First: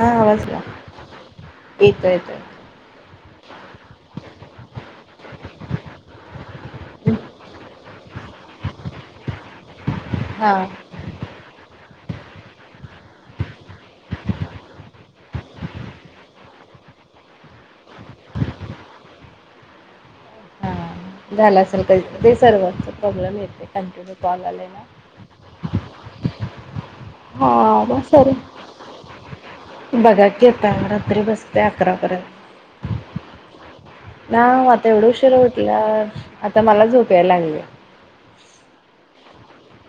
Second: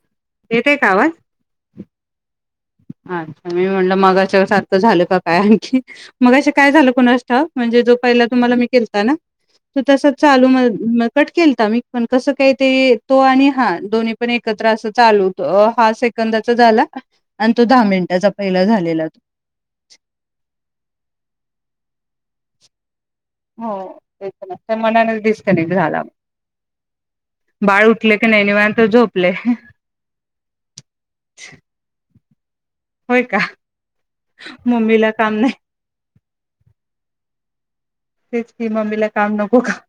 हा वाचता येतय का आवाज? येत येत. अच्छा मी म्हणलं मघाशा सारखं झालं का काय आणखी. मगाशी काय झालं कुनाश ठाऊक म्हणजे जो पहिला तुम्हाला मी केलता हा ना तु तसंच चालू हा मध-मध कट केलता मी. पण कसं काय ते तो आणि हा दोन्ही पण एकत्र असं चालू होत अ हा सेकंदाचा झाला. आणि तो दहा मिनिटाचा पहिला झालेला तो. आला असल कधी ते सर्वांचं प्रॉब्लेम येते हो कंटिन्यू तेच कॉल आले त्या ना. मनानेच डिस्कनेक्ट झाला. बाळ हा उठले की सर नाही निवांत झोपले बघा घेत रात्री बसते अकरा पर्यंत. होय का? आता आता एवढं मम्मीला काम उशीरा नाही उटलास आता मला झोप याय लागलीया. हो का?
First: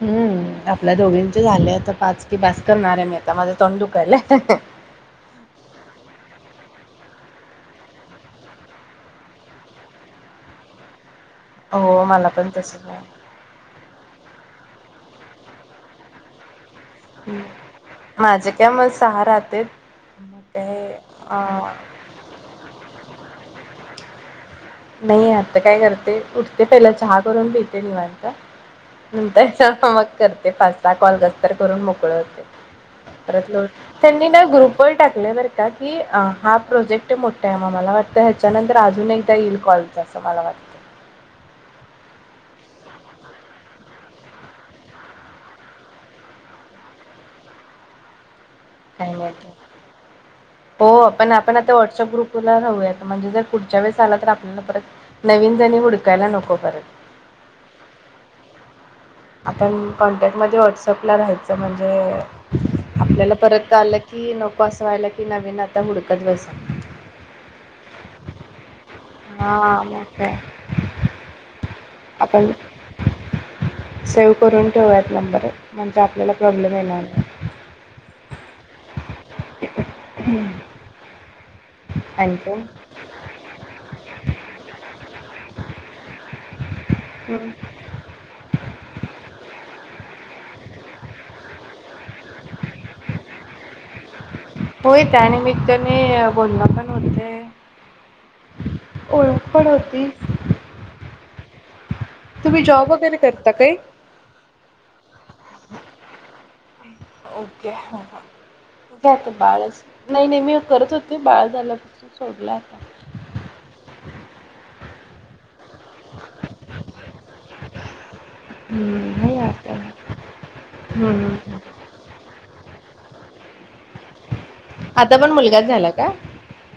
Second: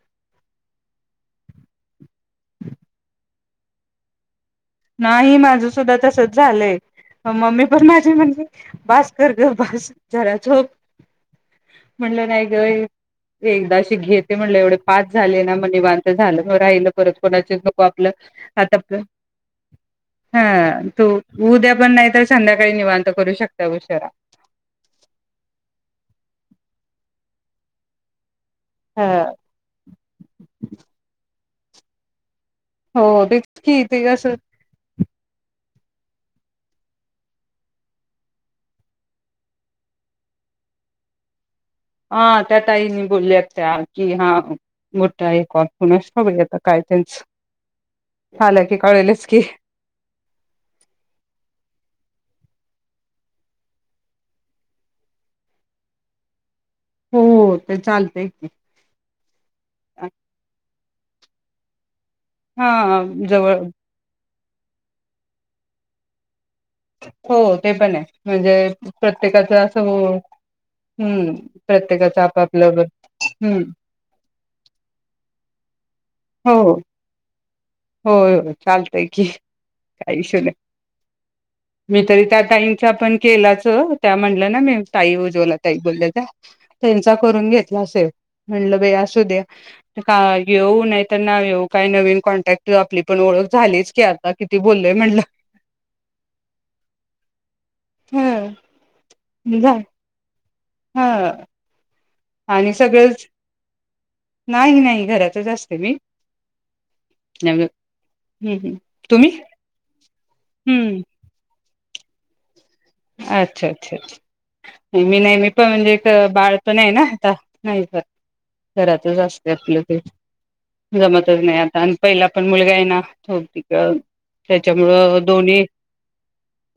हम्म आपल्या दोघींचे झाले आता पाच. बास करणार ये मी. आता माझं तोंड दुखायला हँ हँ! नाही माझ सुद्धा तसच झालंय, मम्मी पण माझी म्हणजे बास, कर ग बास जरा झोप. हो मला म्हनलं नाही पण ग तसच एक, आहे एकदाशी घेत मी म्हनलं एवढे पाच झाले ना म निवांत झालं म राहिलं परत कोणाचेच नको आपलं माझे काय मग आटापलं सहा राहतेत मग हा काय तू अ उद्या पण नाही तर संध्याकाळी निवांत करू शकता उशिरा. नाही आता काय करते, उठते पहिला चहा करून पितेे निवांत. ह नंतर च मग करते पाच सहा कॉल कर तरं करून मोकळ होते. हो तेच परत लो की ते त्यांनी असं ना ग्रुपवर टाकल बरका की अ हा प्रोजेक्ट मोठा आहे म मला वाटतं ह्याच्यानंतर अजून एकदा यील. कॉलच असं मला वाट हा त्या ताई नी बोलल्या त्या कि हा मोठा आहे, कॉ कुणास ठाऊक बाई आता काय त्यांच. आला की काय कळेलच म की हो आपण, आपण आता व्हॉटसअप ग्रुप राहूयात म्हणजे जर पुढच्या वेळेस आला तर आपल्याला परत, नवीन जणी हुडकायला नको परत. हो ते चालतय की. आपण कॉन्टॅक्टमध्ये व्हाट्सअप अपलं राहायचं म्हणजे हा आपल्याला जवळ परत आलं कि नक को असं व्हायला की नवीन आता हुडकत बसा. हो ते पण हे म्हणजे प्रत्येकाच असं हा हो मग काय हूं प्रत्येकाचं आपण आपापलं ब हूं! सेव्ह करून ठेवूयात नंबर म्हणजे आपल्याला प्रॉब्लेम येणार नाही. होय, होय हो चालतय की काही इशू नाही. मी तरी त्या आणखीन ताईचा, पण केलाचं ओ त्या म्हणल्या ना मी ताई, उज्ज्वला ताई, बोलल्या. [inaudible] तेंचा करून घेतला असेल म्हणल व्हय असूदया का येवो, नाहीत ना येवो काय नवीन कॉन्टॅक्ट. त आपली पण ओळख झालीच की आता किती बोललोय होय म्हणलं त्या निमित्ताने बोलण पण होतय, ह ओळख पण होती. हं! तुम्ही आणि जॉब वगैरे सगळचं करता काय नाही, नाही घरात. [unintelligible] मी हम्म ओके हा हा हम्म तुम्ही जाते बाळ नाही नाही मी करत हम्म होते बाळ झाल्या सोडला अच्छा अच्छा मी नाही मी त म्हणजे त बाळ पण आहे ना आता नाही करत हम्म घरातच नाही असते आता आपलं आपलं जमतच हम्म नाही आता आणि पहिला पण मुलगा हे नांव ठेवती ग आता त्याच्यामुळं पण दोन्ही मुलगाच झाला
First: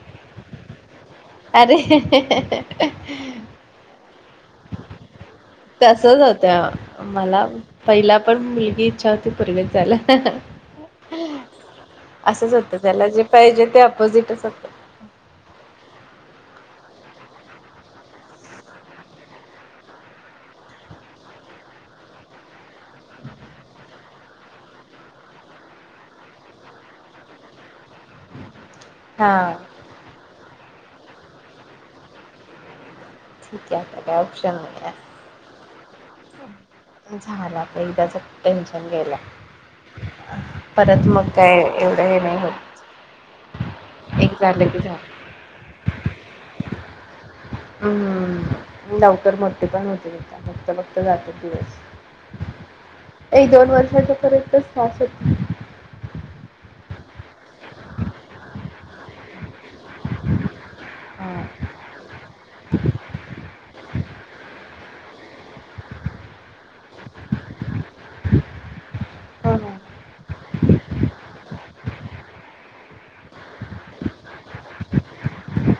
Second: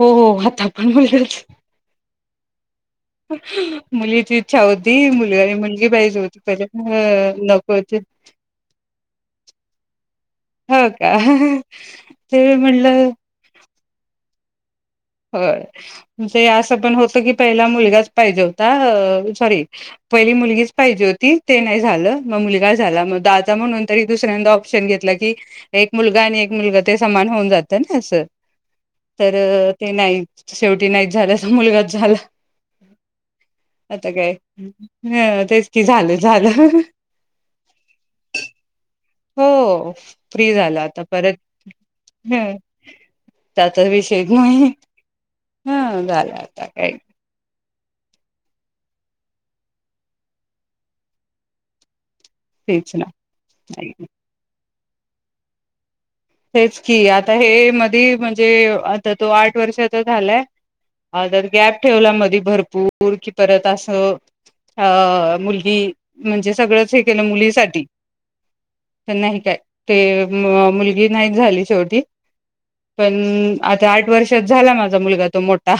हो हो हाता [unintelligible] आरे [unintelligible] मुलीची इच्छा होती मुलगा आणि मुलगी तसच पाहिजे होती पहिले होत्या मला नको होती पहिला पण मुलगी इच्छा होती पोरगीच झाल हो का? ते होतं त्याला म्हटलं जे पाहिजे ते अपोजिटच असत व्हय ते आसं पण होत की पहिला मुलगाच पाहिजे होता अ सॉरी पहिली मुलगीच पाहिजे होती ते नाही झालं म मुलगा झाला मग दादा म्हणून तरी दुसऱ्यांदा ऑप्शन घेतला की एक मुलगा आणि एक मुलगा ते समान होऊन जात ना आसं हा तरर शेवटी नाहीच झाल मुलगाच झाला ठीक आहे आता काय ऑप्शन नाहीहाय ह तेच की झालं झालं झालं आता एकदाच टेन्शन गेल हो फ्री झालं आता मग परत काय एवढं हे नाही हम्म होत. त्याचा विषयच एक झालं की झालं. हं झाल आता ये हम्म लवकर मोठेपण होतेत आता बघता बघता जातेत तेच ना दिवस एक दोन नाही वर्षाच्या पर्यंतच [unintelligible] की आता हे मधी म्हणजे आता तो आठ वर्षाचा झालाय हा जर गॅप ठेवला मधी भरपूर कि परत अस अ मुलगी म्हणजे सगळंच हे केलं मुलीसाठी तर नाही हो काय ना. ते म मुलगी नाही झाली शेवटी पण आता आठ वर्षात झाला माझा मुलगा तो मोठा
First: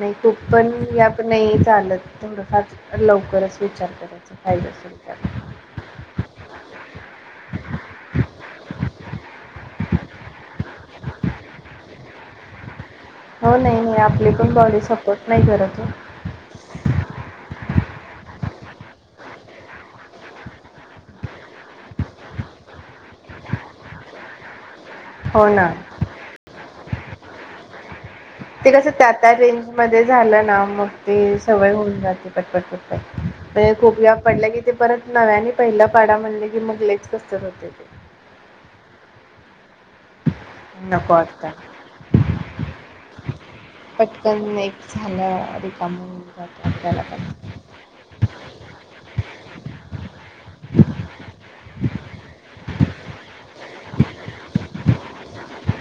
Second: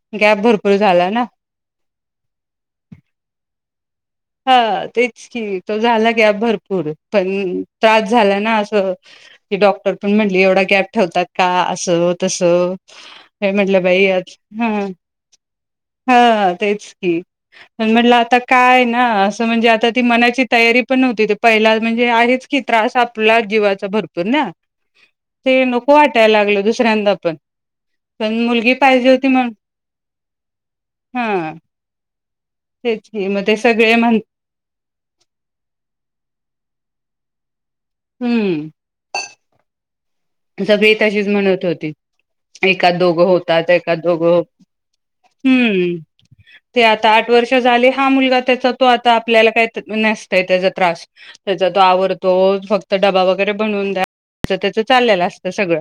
नाही खूप गॅप पण भरपूर झाला गॅप ना. नाही चालत थोडं फार लवकरच विचार करायचा पाहिजे हां असेल तर तेच की तो झाला गॅप भरपूर पण त्रास झाला ना असं की डॉक्टर पण म्हटली एवढा गॅप ठेवतात का असं तसं? हे हो नाही म्हटलं नाही बाई आपली आज पण हां बॉडी सपोर्ट नाही करत हो. हां तेच की म्हटलं आता काय? हां असं म्हणजे आता ती मनाची तयारी पण नव्हती ते पहिला म्हणजे आहेच की त्रास आपला जीवाचा भरपूर ना हो ते ना नको वाटायला लागल दु- सऱ्यांदा पण पण ते मुलगी कसं पाहिजे त्या होती त्या म्हण रेंज मध्ये झालं ना मग ते हां, सवय होऊन जाते पटपट तेच पटपट की मग ते म्हणजे सगळे खूप म्हण गॅप पडला की ते परत नव्याने पहिला पाडा म्हणले की मग लईच कसतर होतंय ते हूं सगळी नको तशीच वाटतं. म्हणत होती एकात दोघं होतात एकात दोघं पटकन एक झालं हूं रिकामं होऊन जातं ते आपल्याला आता पण. आठ वर्ष झाली हा मुलगा त्याचा तो आता आपल्याला काय नसतय त्याचा त्रास त्याचा तो आवरतो फक्त डबा वगैरे बनवून द्या त्याच चालेल असत सगळं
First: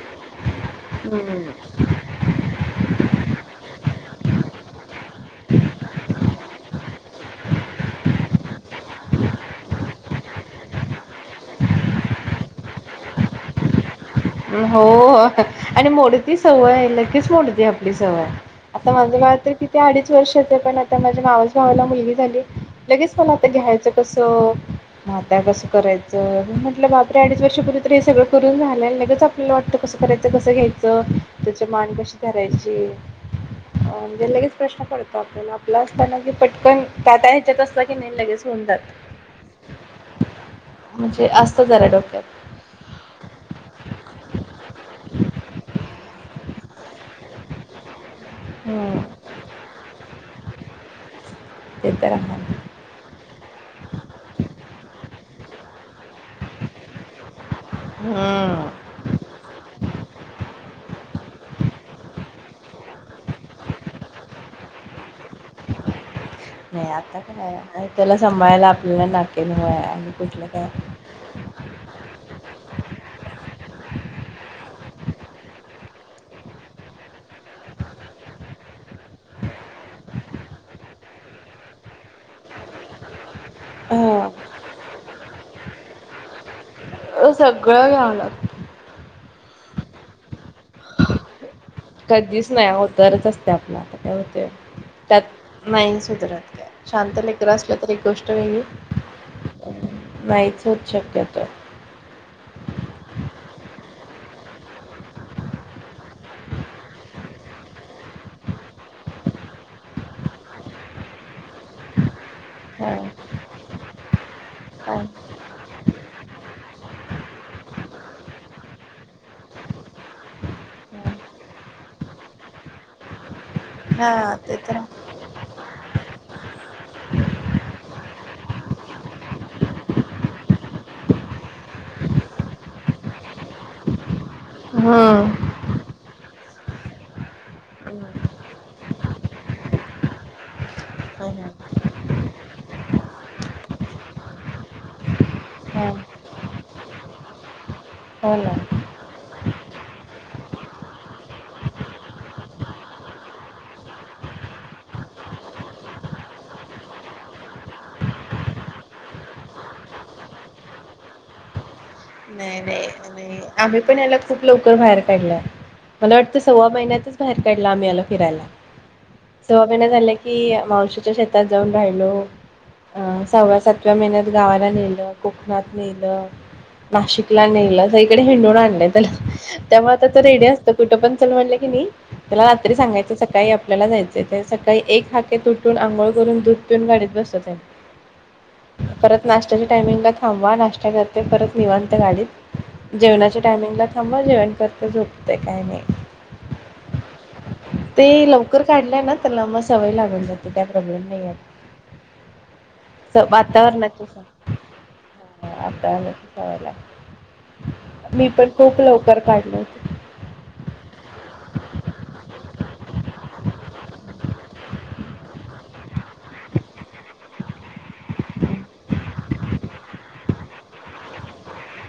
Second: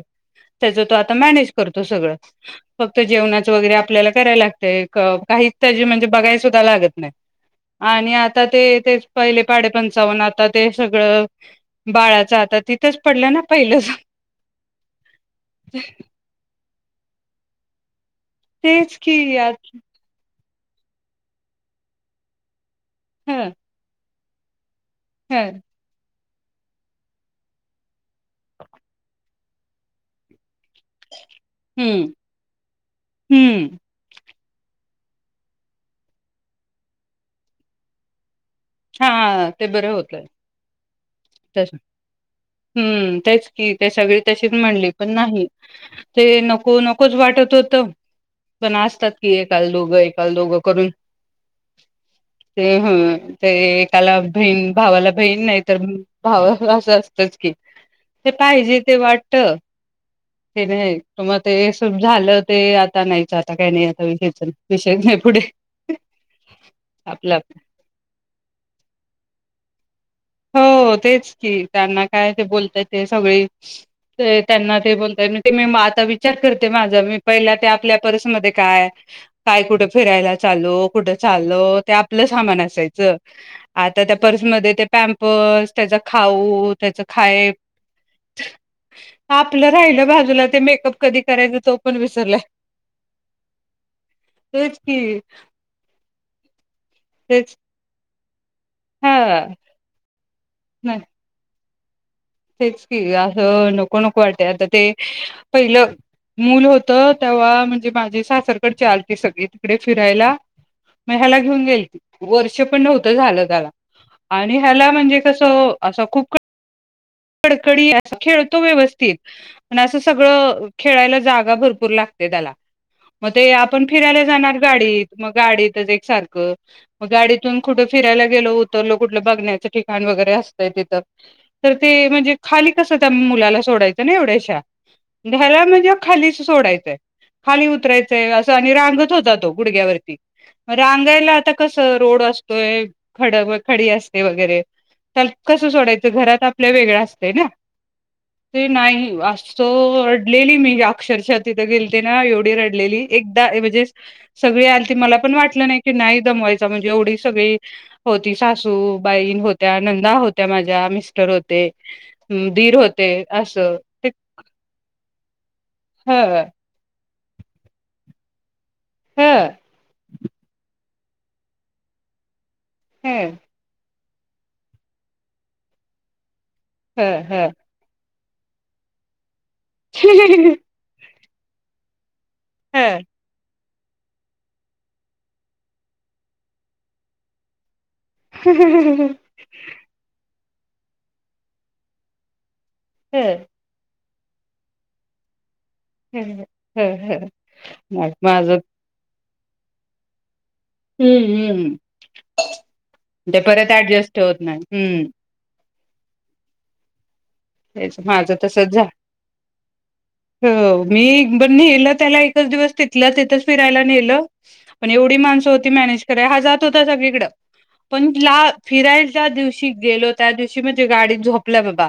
त्याच तो हम्म मॅनेज करतो सगळं फक्त जेवणाच वैगेरे आपल्याला करायला लागतंय. क काहीच तेजी म्हणजे बघाय सु द्धा लागत नाय आणि आता ते ते पहिले पाडे पंचावन्न आता ते सगळं बाळाचं आता तिथंच पडलं ना पहिलं हो हो आणि मोडती सवय आहे ल गेच मोडती आपली स व्हय आता तेच माझं बाळ की आ तर किती अडीच वर्ष पण आता माझ्या मावास भावाला मुलगी झाली. लगेच त्याला आता ह घ्यायचं कसं हो म आता ह कसं कराय च मी म्हटलं बापरे अडीच वर्षपूर्वी तर हे सगळं करून झालंय आणि लगेच आपल्याला वाटतं करायचंसं घ्याय च त्याची मान हम्म कशी धरायची हम्म म्हणजे लगेच प्रश्न पडतो आपल्याला आपला असताना कि पटकन काटा ह्याच्यात असला की नाय लगेच होऊन जात. हां ते बरे होतय म्हणजे असतं तेच ना जरा डोक्यात हूं तेच की, ते सगळी तशीच म्हणली पण नाही ते नको नकोच वाटत होत पण हम्म असतात की एकाल दोघं एकाल दोघं करून ते तर आहे. ते हूं हे एकाला बहीण भावाला बहीण नाही तर भाव अस असतच की ते हम्म पाहिजे ते वाटत हे त्याज हे ते झाल ते आता नाहीच आता काही नाही आता विषयच विषय नाही पुढे आपल आप सांभाळायलला आपल्याला नाकी नऊ हाय आणि कुठल्य काय हो तेच की त्यांना काय ते बोलताय ते सगळी ते त्यांना ते बोलताय ते मी आता विचार करते माझा मी पहिल्या ते आपल्या पर्समध्ये काय काय कुठ फिरायला चाललो कुठ चालो ते आपल सामान असायच. आता त्या हा पर्समध्ये ते पॅम पस त्याच खाऊ त्याच खाय सगळं घ्यावं लागत आपल राहिल बाजूला ते मेकअप कधी करायच कधीच नाही अवतारच असतोय आपला तेच की त्यात नाही सुधरत काय शांत लेकरं तेच असल तरी गोष्ट वेगळी हा नाहीच होत नाही शक्यतो. तेच की अस नको नको वाटतय आता ते पहिल मुल होत. तेव्हा म्हणजे माझी सासरकडचे आलते सगळे तिकडे फिरायला म ह्याला घेऊन ये वर्ष पण हा नव्हत झाल त्याला आणि ह्याला काय म्हणजे कस असा खूप कडकडी खेळतो व्यवस्थित पण अस सगळ खेळायला जागा भरपूर लागते त्याला. ते आपण फिरायला हा ते जाणार तर गाडीत म गाडीतच एक सारख म गाडीतून कुठ फिरायला गेलो उतरल कुठल बघण्याच ठिकाण वगैरे असतय तिथ ह [unintelligible] ते म्हणजे खाली कस त्या मुलाला सोडायच ना एवढ्या हा ह्याला म्हणजे खालीच सोडायचय खाली उतरायचय अस आणि रांगत होता तो गुडग्यावरती रांगायला आता हा कस रोड असतोय खड्यावर खडी अस ते वगैरे त्या कस सोडायच घरात आप वेगळ असतय ना हो ना ते नाही अस रडलेली मी अक्षरशः तिथ गेलते ना एवढी रडलेली एकदा म्हणजे सगळी आलती. मला पण वाटल नाही की नाही दमवायच म्हणजे एवढी सगळी होती सासू बाईन होत्या नंदा होत्या माझ्या मिस्टर होत ते नाय नाय नाय असं आम्ही पण याला खूप लवकर बाहेर काढलाय मला वाटत ह सव्वा महिन्यातच बाहेर काढला आम्ही आला फिरायला. ह सव्वा महिना झाला की मावशी शेतात जाऊन राहिलो. अ हं, सहव्या सात किया महिन्यात गावाला नेलं कोकणात नेलं. हं, नाशिक. तिला हं. न्यायला जाईल. इकडे हिडून आणल त्याला. त्यामुळे आता तर रेडी असतं कुठं पण चल म्हटलं की नाही. त्याला रात्री हं. सांगायचं सकाळी आप. आपल्याला जायचे ते सकाळी एक हाकेट उठून आंघोळ करून दूध पिऊन गाडीत बसत. हं, परत नाश्त्याची टायमिंग का थांब. जेव्हा नाश्ता करते परत निवांत. गाडीत जेवणाचा टायमिंग ला. त्यामुळे जेवण करत झोपतेंय काही नाही. हम्म हम्म हम्म मग ते माझं. लवकर काढलंय ना त्याला मग सवय लागून जाते. काय प्रॉब्लेम नाही आहे. हम्म हम्म स ते परत वातावरणाची ऍडजेस्ट होत नाही हम्म. त्यामुळे त्याला. तेच मी माझं पण तसच खूप झा लवकर काढल. हो मी नेलं त्याला एकच दिवस तिथलं तिथच फिरायला नेलं पण एवढी माणसं होती मॅनेज कराय हा जात होता सगळीकडं पण ला फिरायला ज दिवशी गेलो त्या दिवशी म्हणजे गाडी झोपल्या बाबा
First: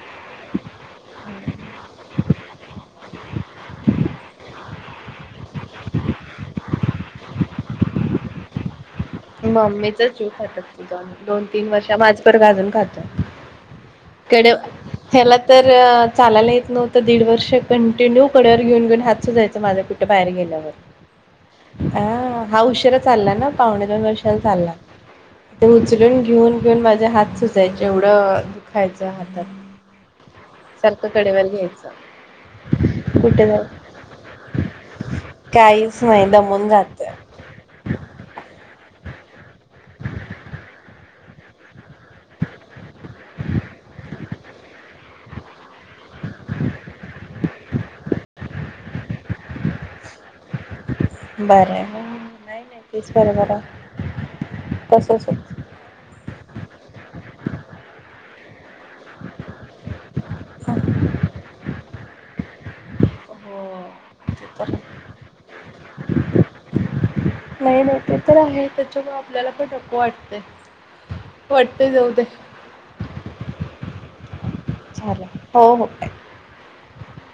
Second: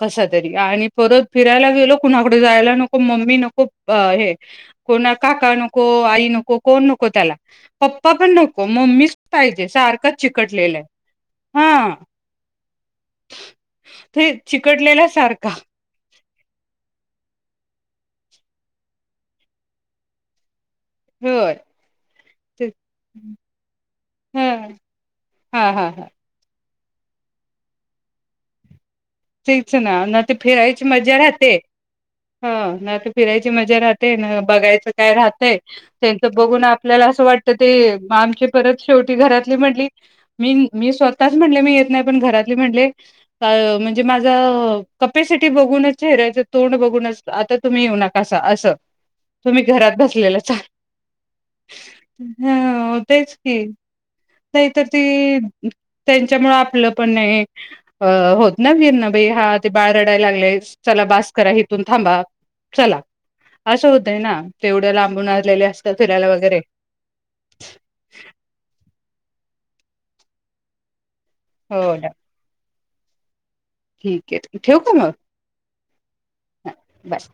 कस तरी आणि. परत फिरायला गेल कुणाकड. जायला नको मम्मी नको हे. कोणा काका नको आई नको कोण नको त्याला पप्पा पण नको मम्मी. मम्मीच जीव खातात दोन तीन वर्ष हा माझप गाजून ते खातोडे चिकटलेला ह्याला सारखा तर चालायला येत नव्हतं. दीड वर्ष कंटिन्यू कडेवर घेऊनेन हात सुजायचा माझं कुठं बाहेर घेण्यावर. होय अ हा ते उशरा चालला ना पाहुण्यने. दर वर्ष ह चालला हा हा हा उचलून घेऊन. घेऊन माझ्या हात सुजायचे एवढं. दुखायचं हातात तेच ना ना ते फिरायची सारखं मज्जा कडेवर राहते घ्यायचं ह ना ते तेच तेच ना ना कुठे फिरायची जाऊ मज्जा राहते न बघायचं काय राहतय काहीच नाही त्यांचं बघून दमून आपल्याला जातं असं वाटत ते आमची परत शेवटी घरातली म्हली मी मी स्वतःच म्हणले मीे येत नाही. पण घरातले म्हटले अ कॅपॅसिटी बघूनच. चेहराचं तोंड बघून आता तुम्ही येऊ नका. कसा असं तुम्ही घरात बसलेलं चाल. बरं आहे नाही नाही हा तेच बरोबर कि आहे नाहीत तसच ती त्यांच्यामुळ आपलं पण नाही अ होत. नव नाई हा ते बाळ रडायला लागलाय आहे. चला बास करा हिथून थांबा. चला हो असं होतय ना ते तर तेवढ्या लांबून आलेले असतात फिरायला वगैरे नाही नाही ते तर आहे त्याच्यामुळे आपल्याला पण नको वाटतंय. हो वाटतंय ना, जाऊ दे. ठीक आहे ठेवू का चालेल हो हो मग बाय